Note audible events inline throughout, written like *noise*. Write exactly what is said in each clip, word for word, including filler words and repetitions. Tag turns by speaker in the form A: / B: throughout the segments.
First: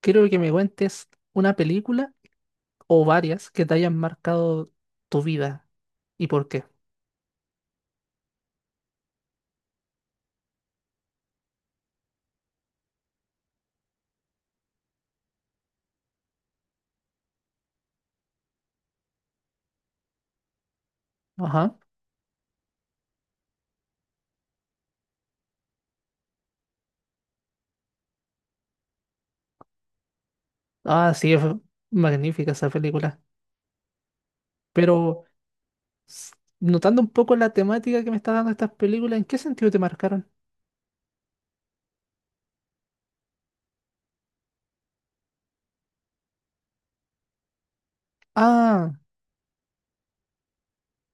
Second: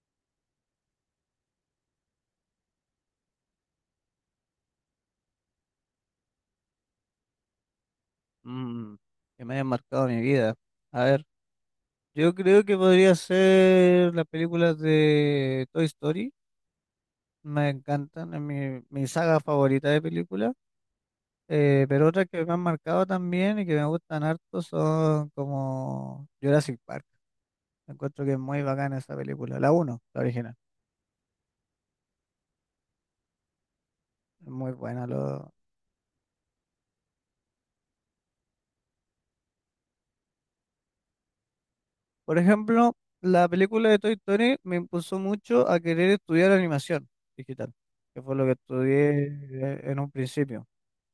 A: Quiero que me cuentes una película o varias que te hayan marcado tu vida y por qué.
B: Mm, que me hayan marcado mi vida. A ver, yo creo que podría ser las películas de Toy Story. Me encantan, es mi, mi saga favorita de películas.
A: Ajá.
B: Eh, pero otras que me han marcado también y que me gustan harto son como Jurassic Park. Encuentro que es muy bacana esa película. La uno, la original.
A: Ah, sí, es magnífica esa película.
B: Es muy buena.
A: Pero
B: Lo...
A: s- notando un poco la temática que me está dando estas películas, ¿en qué sentido te marcaron?
B: Por ejemplo, la película de Toy Story me impulsó mucho a querer estudiar animación digital, que fue lo que
A: Ah,
B: estudié eh, en un principio.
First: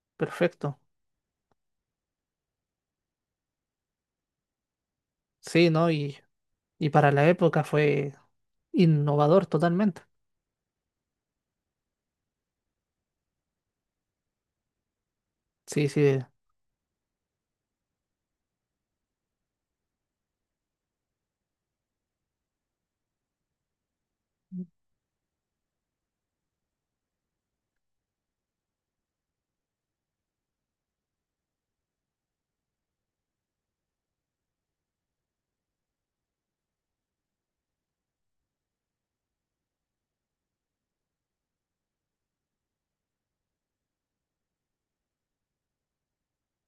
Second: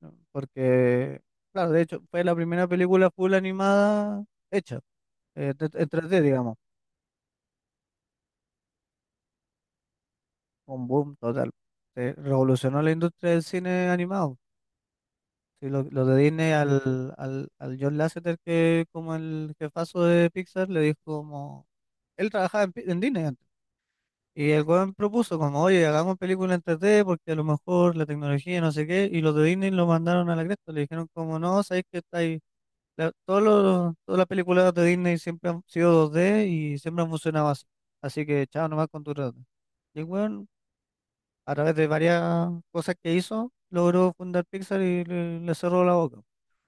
B: ¿No?
A: perfecto.
B: Porque, claro, de hecho, fue la primera película full animada hecha, eh,
A: Sí,
B: de- en
A: ¿no? Y,
B: tres D, digamos,
A: y para la época fue innovador totalmente.
B: un boom total. Se revolucionó la industria del cine animado. Sí, lo,
A: Sí,
B: lo
A: sí.
B: de Disney al, al, al John Lasseter, que como el jefazo de Pixar, le dijo como, él trabajaba en, Pi- en Disney antes. Y el weón propuso como, oye, hagamos película en tres D porque a lo mejor la tecnología no sé qué, y los de Disney lo mandaron a la cresta, le dijeron como, no, sabéis que está La- todos los- todas las películas de Disney siempre han sido dos D y siempre han funcionado así. Así que chao nomás con tu trato. Y el weón, a través de varias cosas que hizo, logró fundar Pixar y le, le cerró la boca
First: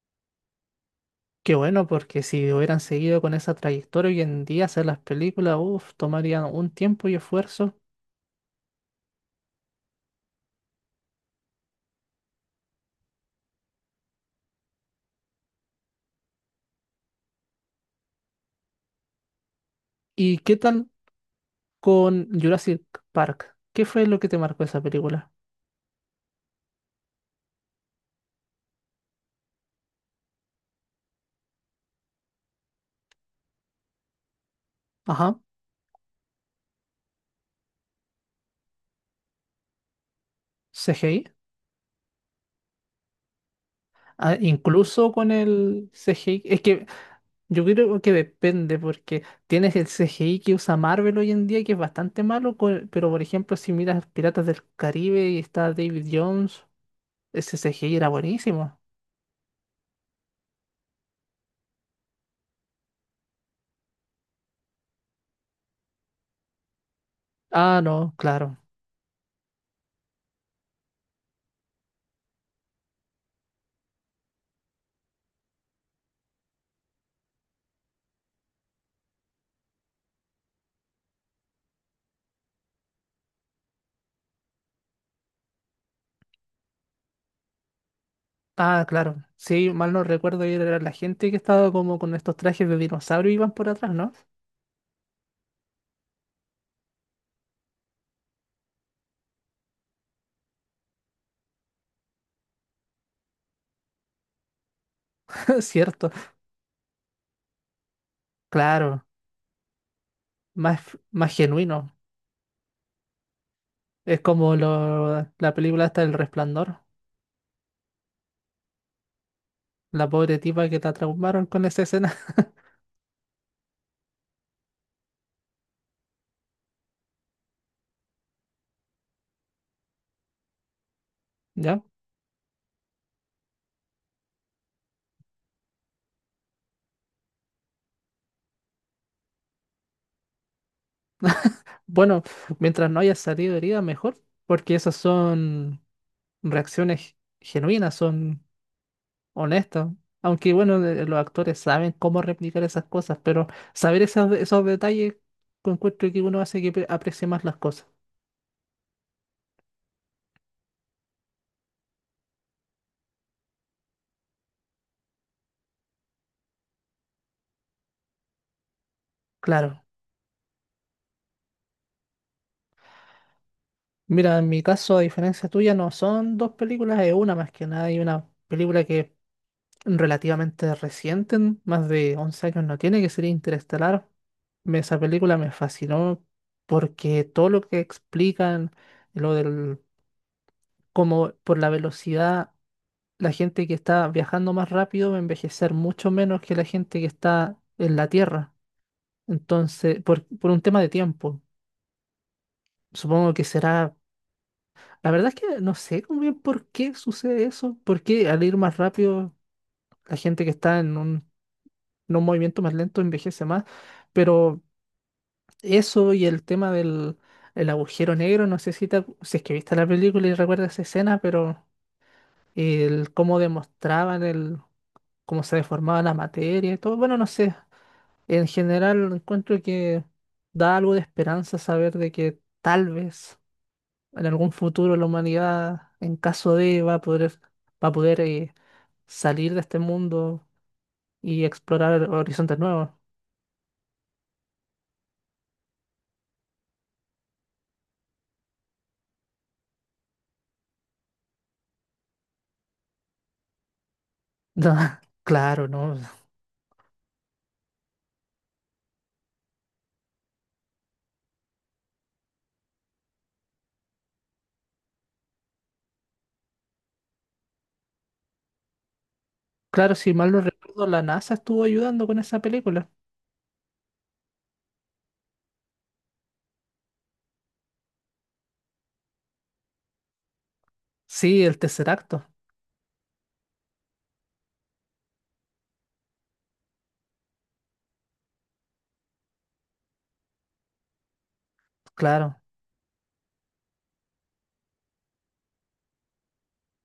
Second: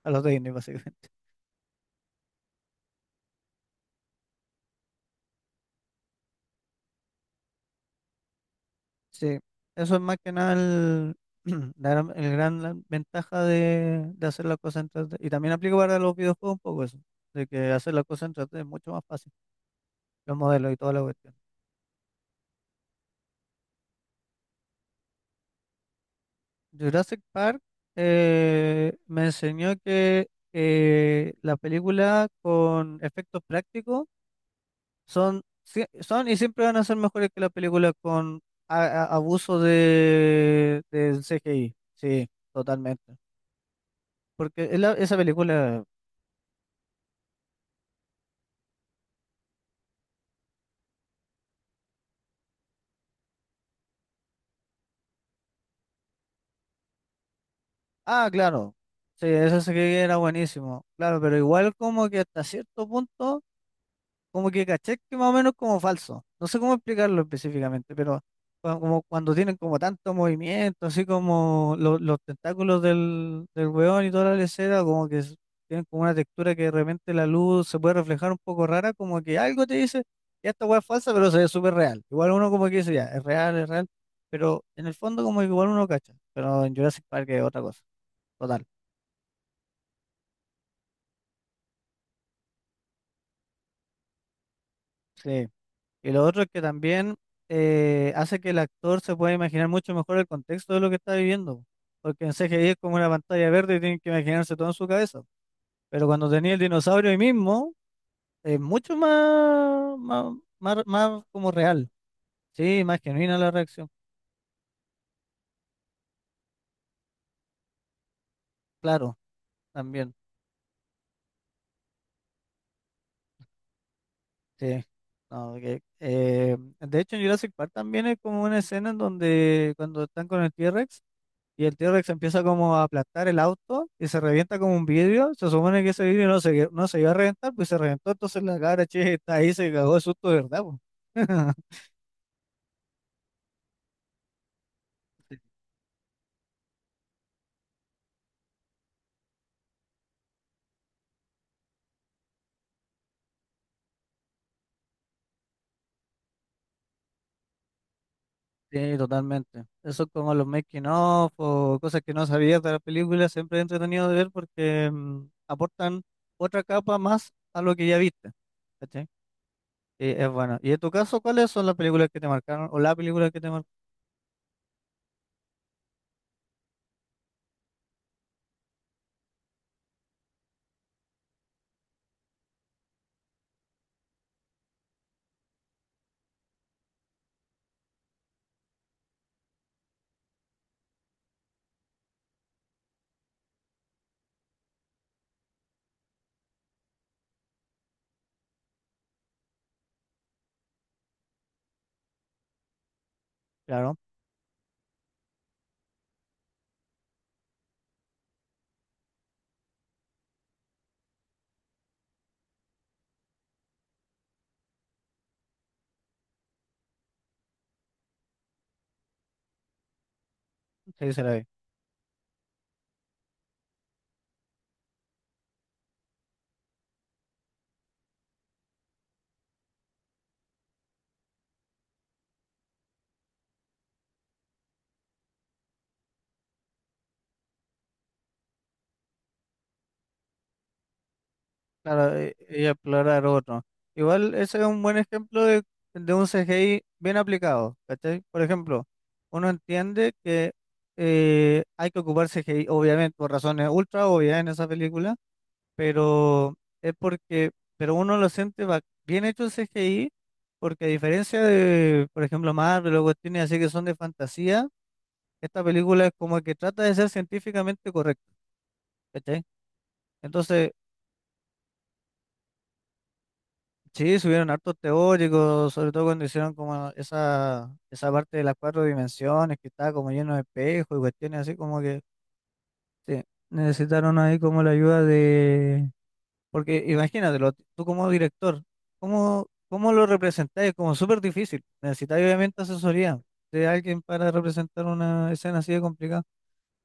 B: a los de Disney, *laughs* básicamente.
A: Qué bueno, porque si hubieran seguido con esa trayectoria hoy en día hacer las películas, uff, tomarían un tiempo y esfuerzo.
B: Sí, eso es más que nada el, *clears throat* la gran, el gran la- ventaja de, de hacer las cosas en tres D. Y también aplica para los videojuegos un poco eso, de que hacer las cosas en tres D es mucho más fácil, los
A: ¿Y qué
B: modelos y
A: tal
B: toda la cuestión.
A: con Jurassic Park? ¿Qué fue lo que te marcó esa película?
B: Jurassic Park eh, me enseñó que eh, las películas con efectos prácticos
A: Ajá,
B: son, sí- son y siempre van a ser mejores que las películas con a- a- abuso de, del
A: C G I.
B: C G I. Sí, totalmente.
A: Ah,
B: Porque es la-
A: incluso
B: esa
A: con
B: película,
A: el C G I. Es que yo creo que depende, porque tienes el C G I que usa Marvel hoy en día, que es bastante malo, co- pero por ejemplo, si miras Piratas del Caribe y está David Jones, ese C G I era
B: ah, claro,
A: buenísimo.
B: sí, ese C G I era buenísimo, claro, pero igual como que hasta cierto punto. Como que caché que más o menos como falso. No sé cómo explicarlo
A: Ah,
B: específicamente,
A: no,
B: pero
A: claro.
B: cua- como cuando tienen como tanto movimiento, así como lo- los tentáculos del, del weón y toda la lesera, como que s- tienen como una textura que de repente la luz se puede reflejar un poco rara, como que algo te dice, ya esta weá es falsa, pero se ve súper real. Igual uno como que dice, ya, es real, es real, pero en el fondo como que igual uno cacha, pero en Jurassic Park es otra cosa, total.
A: Ah, claro. Sí, mal no recuerdo, era la gente que estaba como con estos trajes de dinosaurio y iban por atrás, ¿no?
B: Sí. Y lo otro es que también eh, hace que el actor se pueda imaginar mucho mejor el contexto de lo que está viviendo. Porque en C G I es como una pantalla verde y tienen que imaginarse todo en su cabeza.
A: *laughs*
B: Pero
A: Cierto,
B: cuando tenía el dinosaurio ahí mismo, es mucho
A: claro.
B: más, más, más,
A: Más,
B: más
A: más
B: como real.
A: genuino.
B: Sí, más genuina la reacción.
A: Es como lo- la película hasta El Resplandor,
B: Claro,
A: la
B: también.
A: pobre tipa que la traumaron con esa escena. *laughs*
B: Sí. No, que, eh, de hecho, en Jurassic Park también es como una escena en donde cuando están con el T-Rex, y el
A: ¿Ya?
B: T-Rex empieza como a aplastar el auto y se revienta como un vidrio. Se supone que ese vidrio no se, no se iba a reventar, pues se reventó. Entonces la cabra che *laughs* está ahí, se cagó de susto, de verdad, po. *laughs*
A: Bueno, mientras no haya salido herida, mejor, porque esas son reacciones genuinas, son honestas. Aunque bueno, de- los actores saben cómo replicar esas cosas, pero saber esos, esos detalles, encuentro que uno hace que pre- aprecie más las cosas.
B: Sí, totalmente. Eso es como los making of o cosas que no sabías de la película, siempre es entretenido de ver porque mm, aportan otra capa más a lo que ya viste. ¿Cachai?
A: Claro.
B: Y es bueno. ¿Y en tu caso, cuáles son las películas que te marcaron o la película que te marcaron?
A: Mira, en mi caso, a diferencia tuya, no son dos películas, es una más que nada, y una película que relativamente reciente, en más de once años no tiene, que sería Interestelar. Me- Esa película me fascinó porque todo lo que explican, lo del cómo por la velocidad, la gente que está viajando más rápido va a envejecer mucho menos que la gente que está en la Tierra. Entonces, por, por un tema de tiempo, supongo que será...
B: Claro,
A: La verdad es que no sé muy bien por qué sucede eso, porque al ir más rápido, la gente que está en un no un movimiento más lento envejece más, pero eso y el tema del el agujero negro, no sé si, te acu- si es que viste la película y recuerdas esa
B: sí,
A: escena,
B: se la vi.
A: pero el cómo demostraban el cómo se deformaba la materia y todo, bueno, no sé, en general encuentro que da algo de esperanza saber de que tal vez en algún futuro la humanidad, en caso de, va a poder, va a poder eh, salir de este mundo y explorar
B: Claro, e-
A: horizontes
B: y
A: nuevos.
B: explorar otro. Igual ese es un buen ejemplo de, de un C G I bien aplicado, ¿cachai? Por ejemplo, uno entiende que eh, hay que ocupar C G I, obviamente, por razones ultra obvias en
A: *laughs*
B: esa
A: No,
B: película,
A: claro, no.
B: pero es porque, pero uno lo siente ba- bien hecho el C G I, porque a diferencia de, por ejemplo, Marvel o cuestiones así que son de fantasía, esta película es como que trata de ser científicamente correcta. ¿Cachai?
A: Claro, si mal no
B: Entonces,
A: recuerdo, la NASA estuvo ayudando con esa película.
B: sí, subieron hartos teóricos, sobre todo cuando hicieron como esa, esa parte de las cuatro dimensiones que estaba como lleno de espejos y cuestiones
A: Sí,
B: así
A: el
B: como
A: tercer
B: que
A: acto,
B: sí, necesitaron ahí como la ayuda de. Porque imagínatelo, tú como director, ¿cómo, cómo lo representáis? Es como súper difícil. Necesitáis
A: claro.
B: obviamente asesoría de alguien para representar una escena así de complicada.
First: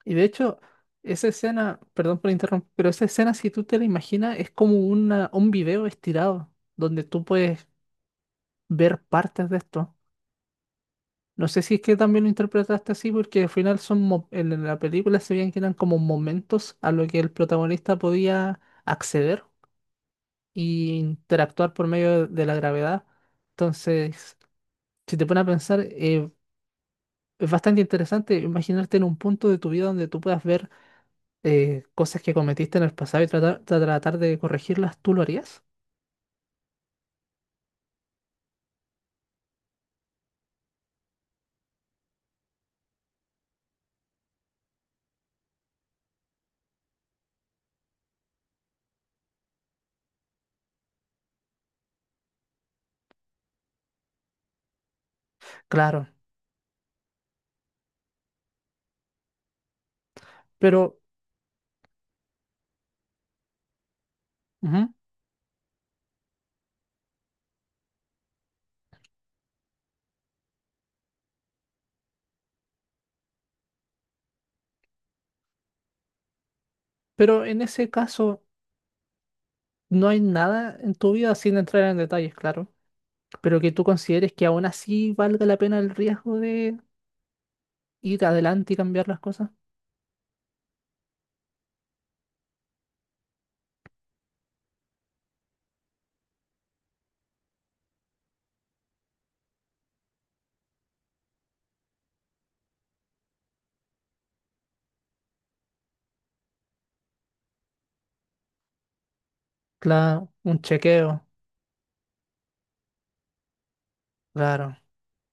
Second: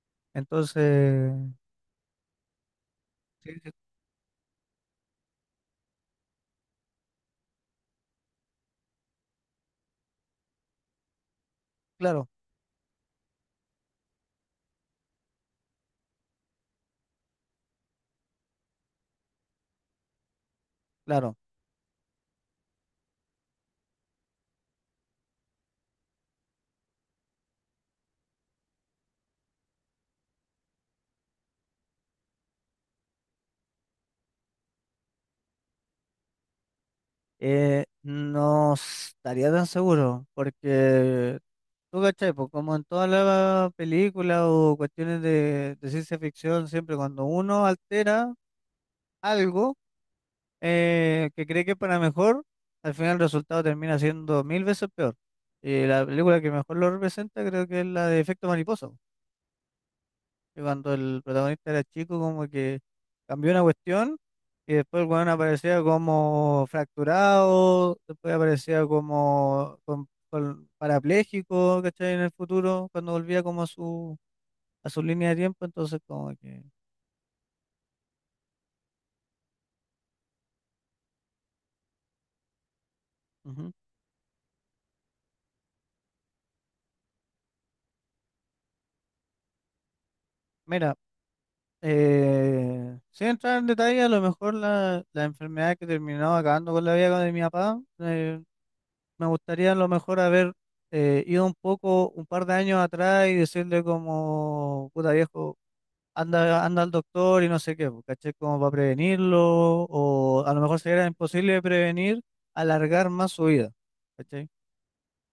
A: Y de hecho, esa
B: Entonces,
A: escena, perdón por interrumpir, pero esa escena, si
B: sí,
A: tú
B: sí,
A: te la imaginas, es como una, un video estirado, donde tú puedes ver partes de esto. No sé si es que también lo
B: claro,
A: interpretaste así, porque al final son mo- en en la película se veían que eran como momentos a lo que el protagonista podía acceder y
B: claro.
A: interactuar por medio de de la gravedad. Entonces, si te pones a pensar, eh, es bastante interesante imaginarte en un punto de tu vida donde tú puedas ver eh, cosas que cometiste en el pasado y tratar, tra- tratar de corregirlas, ¿tú lo harías?
B: Eh, no estaría tan seguro porque. ¿Tú cachai? Pues como en todas las películas o cuestiones de, de ciencia ficción, siempre cuando uno altera algo eh, que cree que es para mejor, al final el resultado termina siendo mil veces peor. Y la
A: Claro,
B: película que mejor lo representa creo que es la de Efecto Mariposa, que cuando
A: pero,
B: el protagonista era chico como que cambió una cuestión y
A: ujú,
B: después el weón aparecía como fracturado, después aparecía como con, con parapléjico, ¿cachai? En el futuro, cuando volvía como a su a su línea de tiempo, entonces como que,
A: pero en ese caso no hay nada en tu vida sin entrar en detalles, claro, pero que
B: ujú.
A: tú consideres que aún así valga la pena el riesgo de ir adelante y cambiar las cosas.
B: Mira, eh, sin entrar en detalle, a lo mejor la, la enfermedad que terminó acabando con la vida de mi papá, eh, me gustaría a lo mejor haber eh, ido un poco, un par de años atrás y decirle como, puta viejo, anda, anda al doctor y no sé qué, po, ¿cachai? Como para prevenirlo,
A: Claro,
B: o a
A: un
B: lo mejor si era
A: chequeo,
B: imposible de prevenir, alargar más su vida, ¿cachai?
A: claro,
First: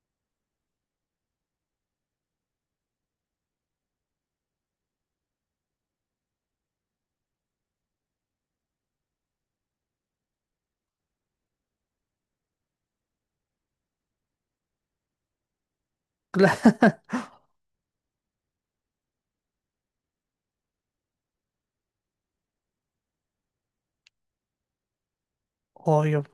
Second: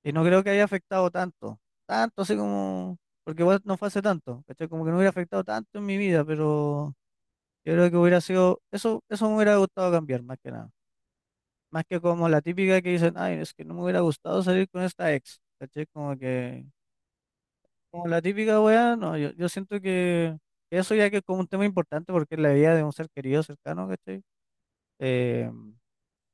B: Y no creo que haya afectado tanto, tanto así como, porque igual no fue hace tanto, ¿cachai? Como que no hubiera afectado tanto en mi vida, pero yo creo que hubiera sido, eso, eso me hubiera gustado cambiar, más que nada. Más que como la típica que dicen, ay, es que no me hubiera gustado salir con esta ex, ¿cachai? Como que,
A: claro,
B: como la típica weá, no, yo, yo siento que eso ya que es como un tema importante porque es la vida de un ser querido cercano, ¿cachai? Eh,
A: *laughs* obvio.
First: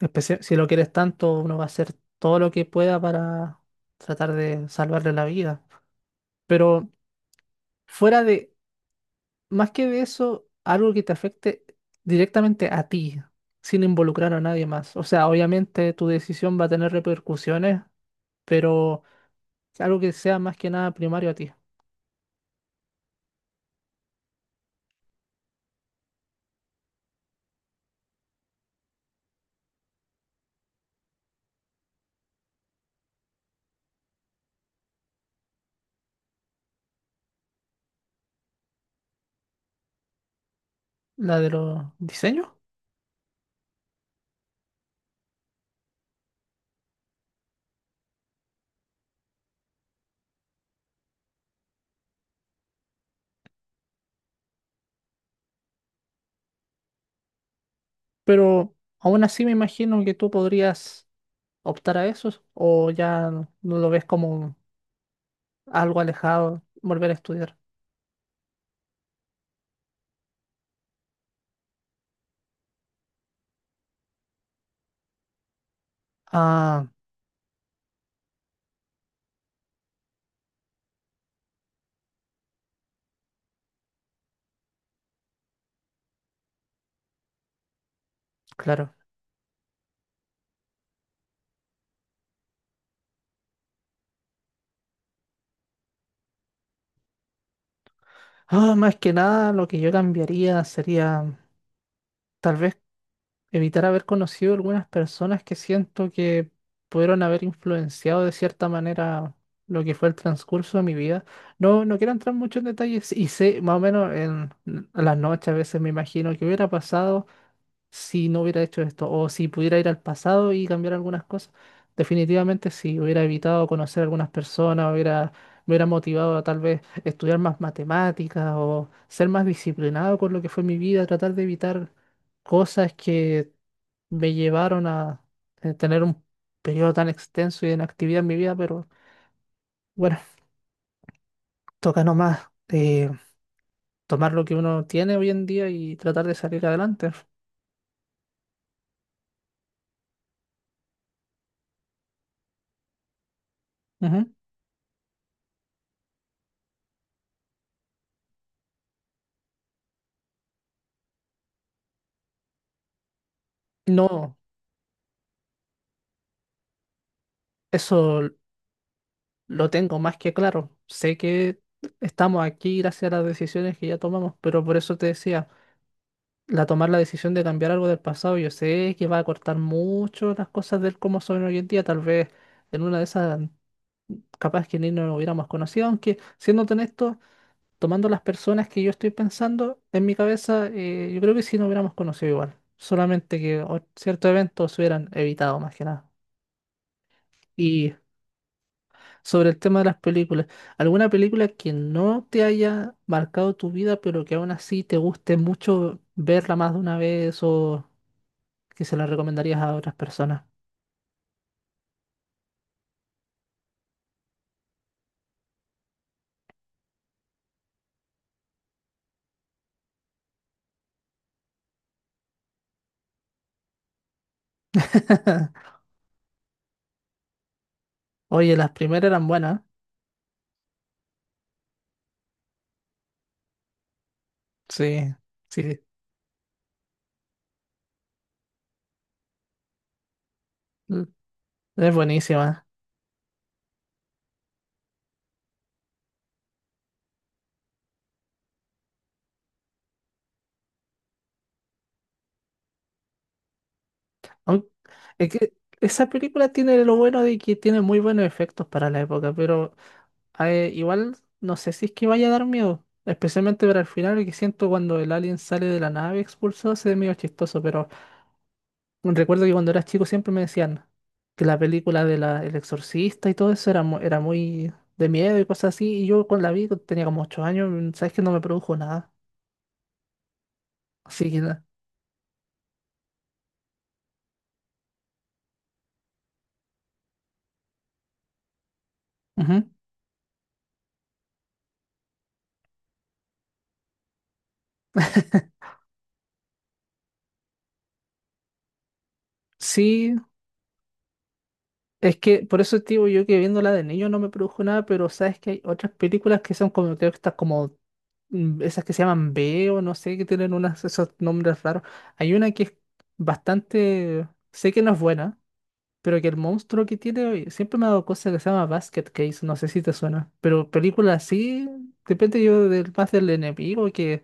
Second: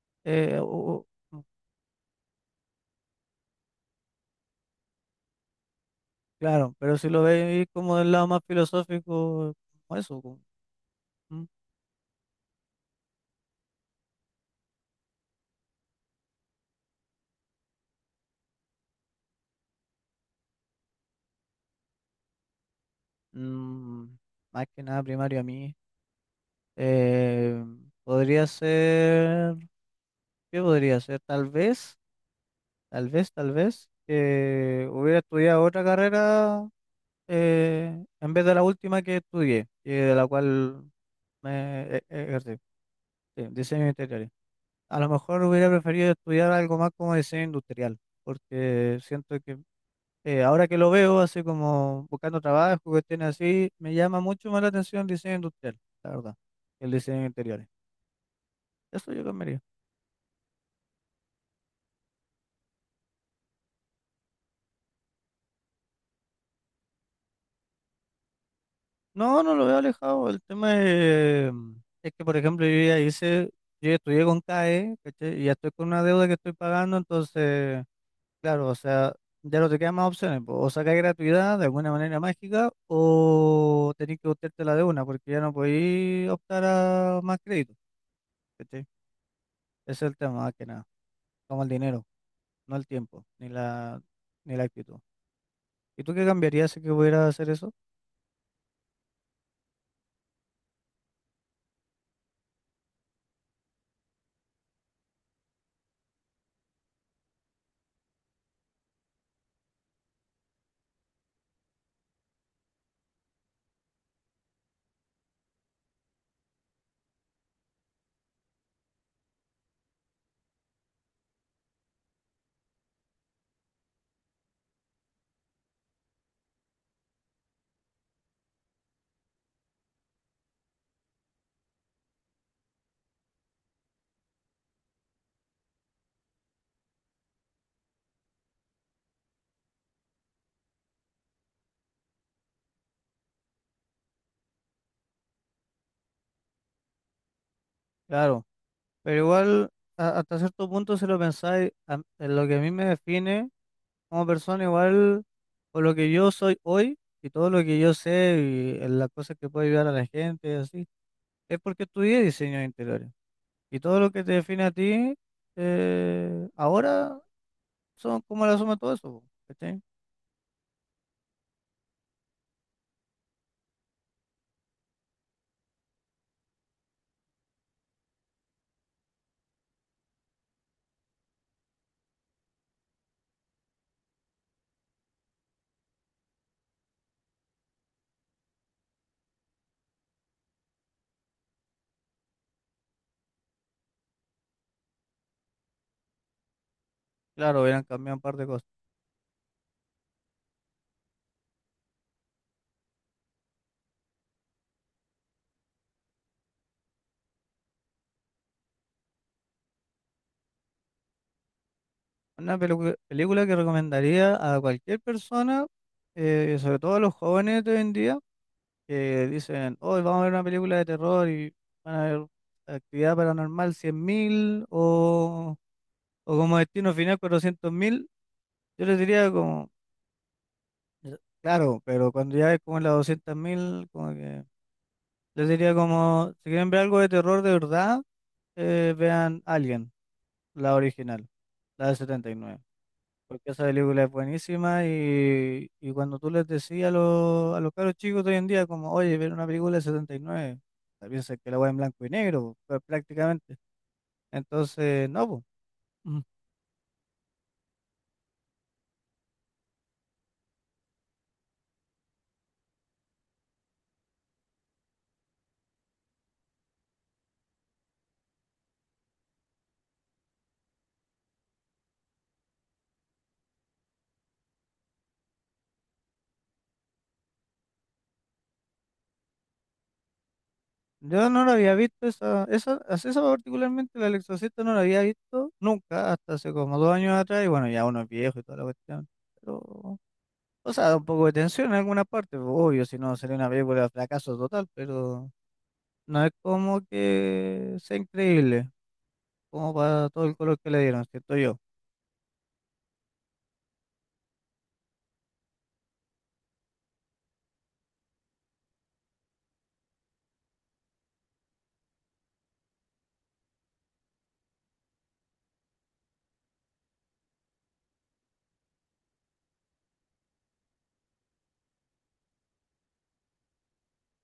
A: Especia- si
B: eh,
A: lo quieres
B: u-
A: tanto,
B: u-
A: uno va a hacer todo lo que pueda para tratar de salvarle la vida.
B: claro,
A: Pero
B: pero si lo veis como del
A: fuera
B: lado más
A: de,
B: filosófico,
A: más que
B: como
A: de
B: eso, como,
A: eso, algo que te
B: ¿mm?
A: afecte directamente a ti, sin involucrar a nadie más. O sea, obviamente tu decisión va a tener repercusiones, pero algo que sea más que nada primario a ti.
B: Mm, más que nada primario a mí. Eh, podría ser, ¿qué podría ser? Tal vez, tal vez, tal vez, que hubiera estudiado otra carrera eh, en vez de la última que estudié, y de la cual
A: La de los
B: me e-
A: diseños.
B: ejercí, sí, diseño interior. A lo mejor hubiera preferido estudiar algo más como diseño industrial, porque siento que Eh, ahora que lo veo, así como buscando trabajo, cuestiones así, me llama mucho más la atención el diseño industrial, la verdad, que el diseño de interiores.
A: Pero
B: Eso
A: aún
B: yo
A: así me
B: cambiaría.
A: imagino que tú podrías optar a eso o ya no lo ves como algo alejado, volver a estudiar.
B: No, no lo veo alejado. El tema es, es que, por ejemplo, yo ya hice, yo ya estudié con C A E, ¿cachai? Y ya estoy con una deuda que estoy
A: Ah,
B: pagando, entonces, claro, o sea, ya no te quedan más opciones, po. O sacáis gratuidad de alguna manera mágica, o tenés que buscarte la de una, porque ya no podéis optar a más crédito, ¿cachai?
A: claro.
B: Ese es el tema, más que nada, como el dinero. No el tiempo, ni la, ni la actitud. ¿Y tú qué cambiarías si que pudieras hacer eso?
A: Ah, más que nada, lo que yo cambiaría sería tal vez evitar haber conocido algunas personas que siento que pudieron haber influenciado de cierta manera lo que fue el transcurso de mi vida. No, no quiero entrar mucho en detalles y sé más o menos en a las noches a veces me imagino que hubiera pasado si no hubiera hecho esto, o si pudiera ir al pasado y cambiar algunas cosas, definitivamente sí, hubiera evitado conocer a algunas personas, hubiera, me hubiera motivado a tal vez estudiar más matemáticas o ser más disciplinado con lo que fue mi vida, tratar de evitar cosas que me llevaron a eh, tener un periodo tan extenso y de inactividad en mi vida, pero bueno, toca nomás eh, tomar lo que uno tiene hoy en día y tratar de salir adelante.
B: Claro, pero igual a- hasta cierto punto si lo pensáis, a- en lo que a mí me define como
A: Ujú.
B: persona, igual por lo que yo soy hoy y todo lo que yo sé y en las cosas que puedo ayudar a la gente y así, es porque estudié diseño de interiores. Y todo lo que te
A: No,
B: define a ti eh, ahora son
A: eso
B: como la suma de todo eso, po,
A: lo
B: ¿cachai?
A: tengo más que claro. Sé que estamos aquí gracias a las decisiones que ya tomamos, pero por eso te decía, la tomar la decisión de cambiar algo del pasado, yo sé que va a cortar mucho las cosas del cómo son hoy en día. Tal vez en una de esas, capaz que ni nos hubiéramos conocido, aunque siendo honesto, tomando las personas que yo estoy pensando en mi cabeza, eh, yo creo que sí nos hubiéramos conocido igual. Solamente que o- ciertos eventos se hubieran evitado más que nada.
B: Claro, hubieran
A: Y
B: cambiado un par de cosas.
A: sobre el tema de las películas, ¿alguna película que no te haya marcado tu vida, pero que aún así te guste mucho verla más de una vez o que se la recomendarías a otras personas?
B: Una pelu- película que recomendaría a cualquier persona, eh, sobre todo a los jóvenes de hoy en día, que dicen, hoy vamos a ver una película de terror y van a ver Actividad Paranormal cien mil o,
A: *laughs*
B: o como Destino Final cuatrocientos mil.
A: Oye, las
B: Yo les
A: primeras eran
B: diría
A: buenas.
B: como, claro, pero cuando ya es como en las doscientos mil, como que
A: Sí,
B: les diría
A: sí,
B: como, si quieren ver algo de terror de verdad, eh, vean Alien, la
A: mm,
B: original, la
A: es
B: de setenta y nueve.
A: buenísima.
B: Porque esa película es buenísima y, y cuando tú les decías a los, a los caros chicos de hoy en día, como, oye, ver una película de setenta y nueve se piensan que la voy en blanco y negro, po, prácticamente.
A: Aun-
B: Entonces, no,
A: es
B: po.
A: que esa
B: Ujú.
A: película tiene lo bueno de que tiene muy buenos efectos para la época, pero eh, igual no sé si es que vaya a dar miedo, especialmente para el final, que siento cuando el alien sale de la nave expulsado, se ve medio chistoso, pero... Recuerdo que cuando era chico siempre me decían que la película de la, El Exorcista y todo eso era, mu- era muy de miedo y cosas así. Y yo con la vi, cuando tenía como ocho años, mm, sabes que no me produjo nada.
B: Yo
A: Así que
B: no la
A: nada.
B: había visto, esa, esa, as- esa particularmente, la del Exorcista no la había visto nunca, hasta hace como dos años atrás, y bueno, ya uno es viejo y toda la cuestión.
A: Ujú.
B: Pero, o sea, da un poco de tensión en alguna parte, po, obvio, si no sería una película de fracaso total, pero no es como que sea increíble. Como para
A: Sí,
B: todo el color que le dieron, siento yo.
A: es que por eso te yo que viéndola de niño no me produjo nada, pero sabes que hay otras películas que son como, creo que estas como, mm, esas que se llaman B o no sé, que tienen unas, esos nombres raros. Hay una que es bastante, sé que no es buena, pero que el monstruo que tiene siempre me ha dado cosas, que se llama Basket Case, no sé si te suena. Pero películas así, depende yo del, más del enemigo que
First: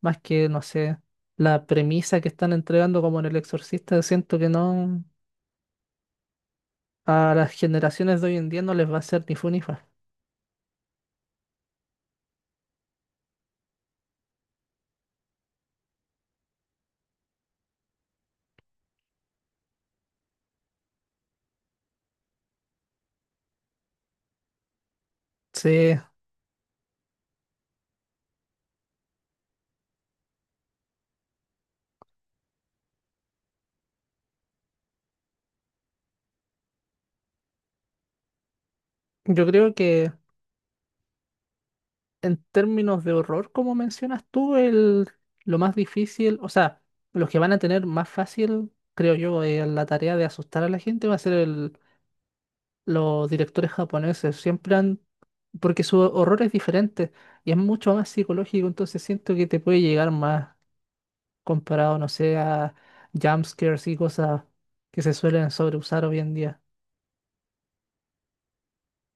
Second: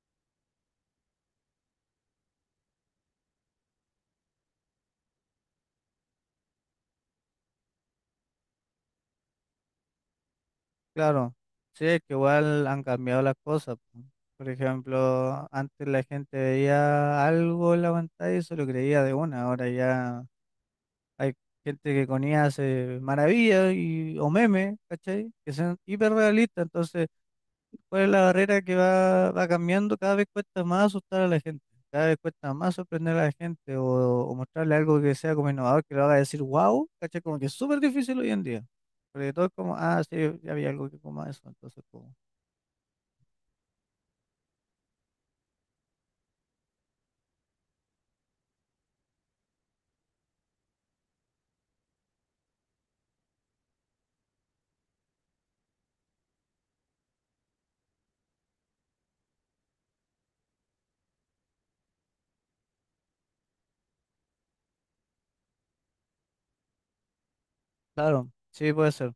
A: más que, no sé, la premisa que están entregando como en El Exorcista, siento que no, a las generaciones de hoy en día no les va a ser ni fu ni fa.
B: Claro, sí, es que igual han cambiado las cosas, po. Por ejemplo, antes la gente veía algo en la pantalla y se lo creía de una, ahora ya hay gente que con I A hace maravillas y, o memes, ¿cachai? Que son
A: Sí,
B: hiperrealistas, entonces ¿cuál es la barrera que va, va cambiando? Cada vez cuesta más asustar a la gente, cada vez cuesta más sorprender a la gente o, o mostrarle algo que sea como innovador, que lo haga decir wow, ¿cachai? Como que es súper difícil hoy en día. Porque
A: yo
B: todo es
A: creo
B: como, ah,
A: que
B: sí, ya había algo que como eso, entonces como,
A: en términos de horror, como mencionas tú, el, lo más difícil, o sea, los que van a tener más fácil, creo yo, eh, la tarea de asustar a la gente va a ser el los directores japoneses siempre han, porque su horror es diferente y es mucho más psicológico, entonces siento que te puede llegar más comparado, no sé, a jumpscares y cosas que se suelen sobreusar hoy en día.
B: claro, sí puede ser.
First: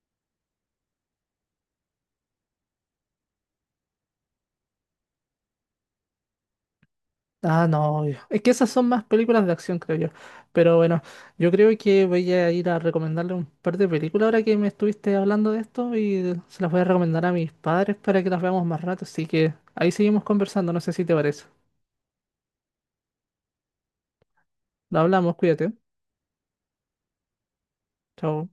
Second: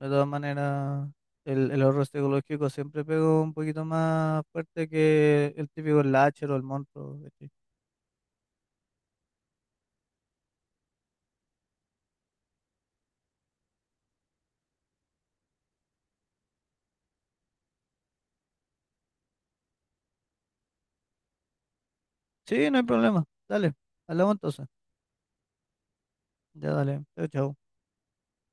B: De todas maneras, el, el horror psicológico siempre pegó un poquito más fuerte que el típico slasher o el monstruo, ¿cachai?
A: Ah, no, obvio. Es que esas son más películas de acción, creo yo. Pero bueno, yo creo que voy a ir a recomendarle un par de películas ahora que me estuviste hablando de esto y se las voy a recomendar a mis padres para que las veamos más rato. Así que ahí seguimos conversando, no sé si te parece.
B: Sí, no hay problema, dale, hablamos entonces.
A: Lo hablamos, cuídate.
B: Ya dale, chao, chao.
A: Chao.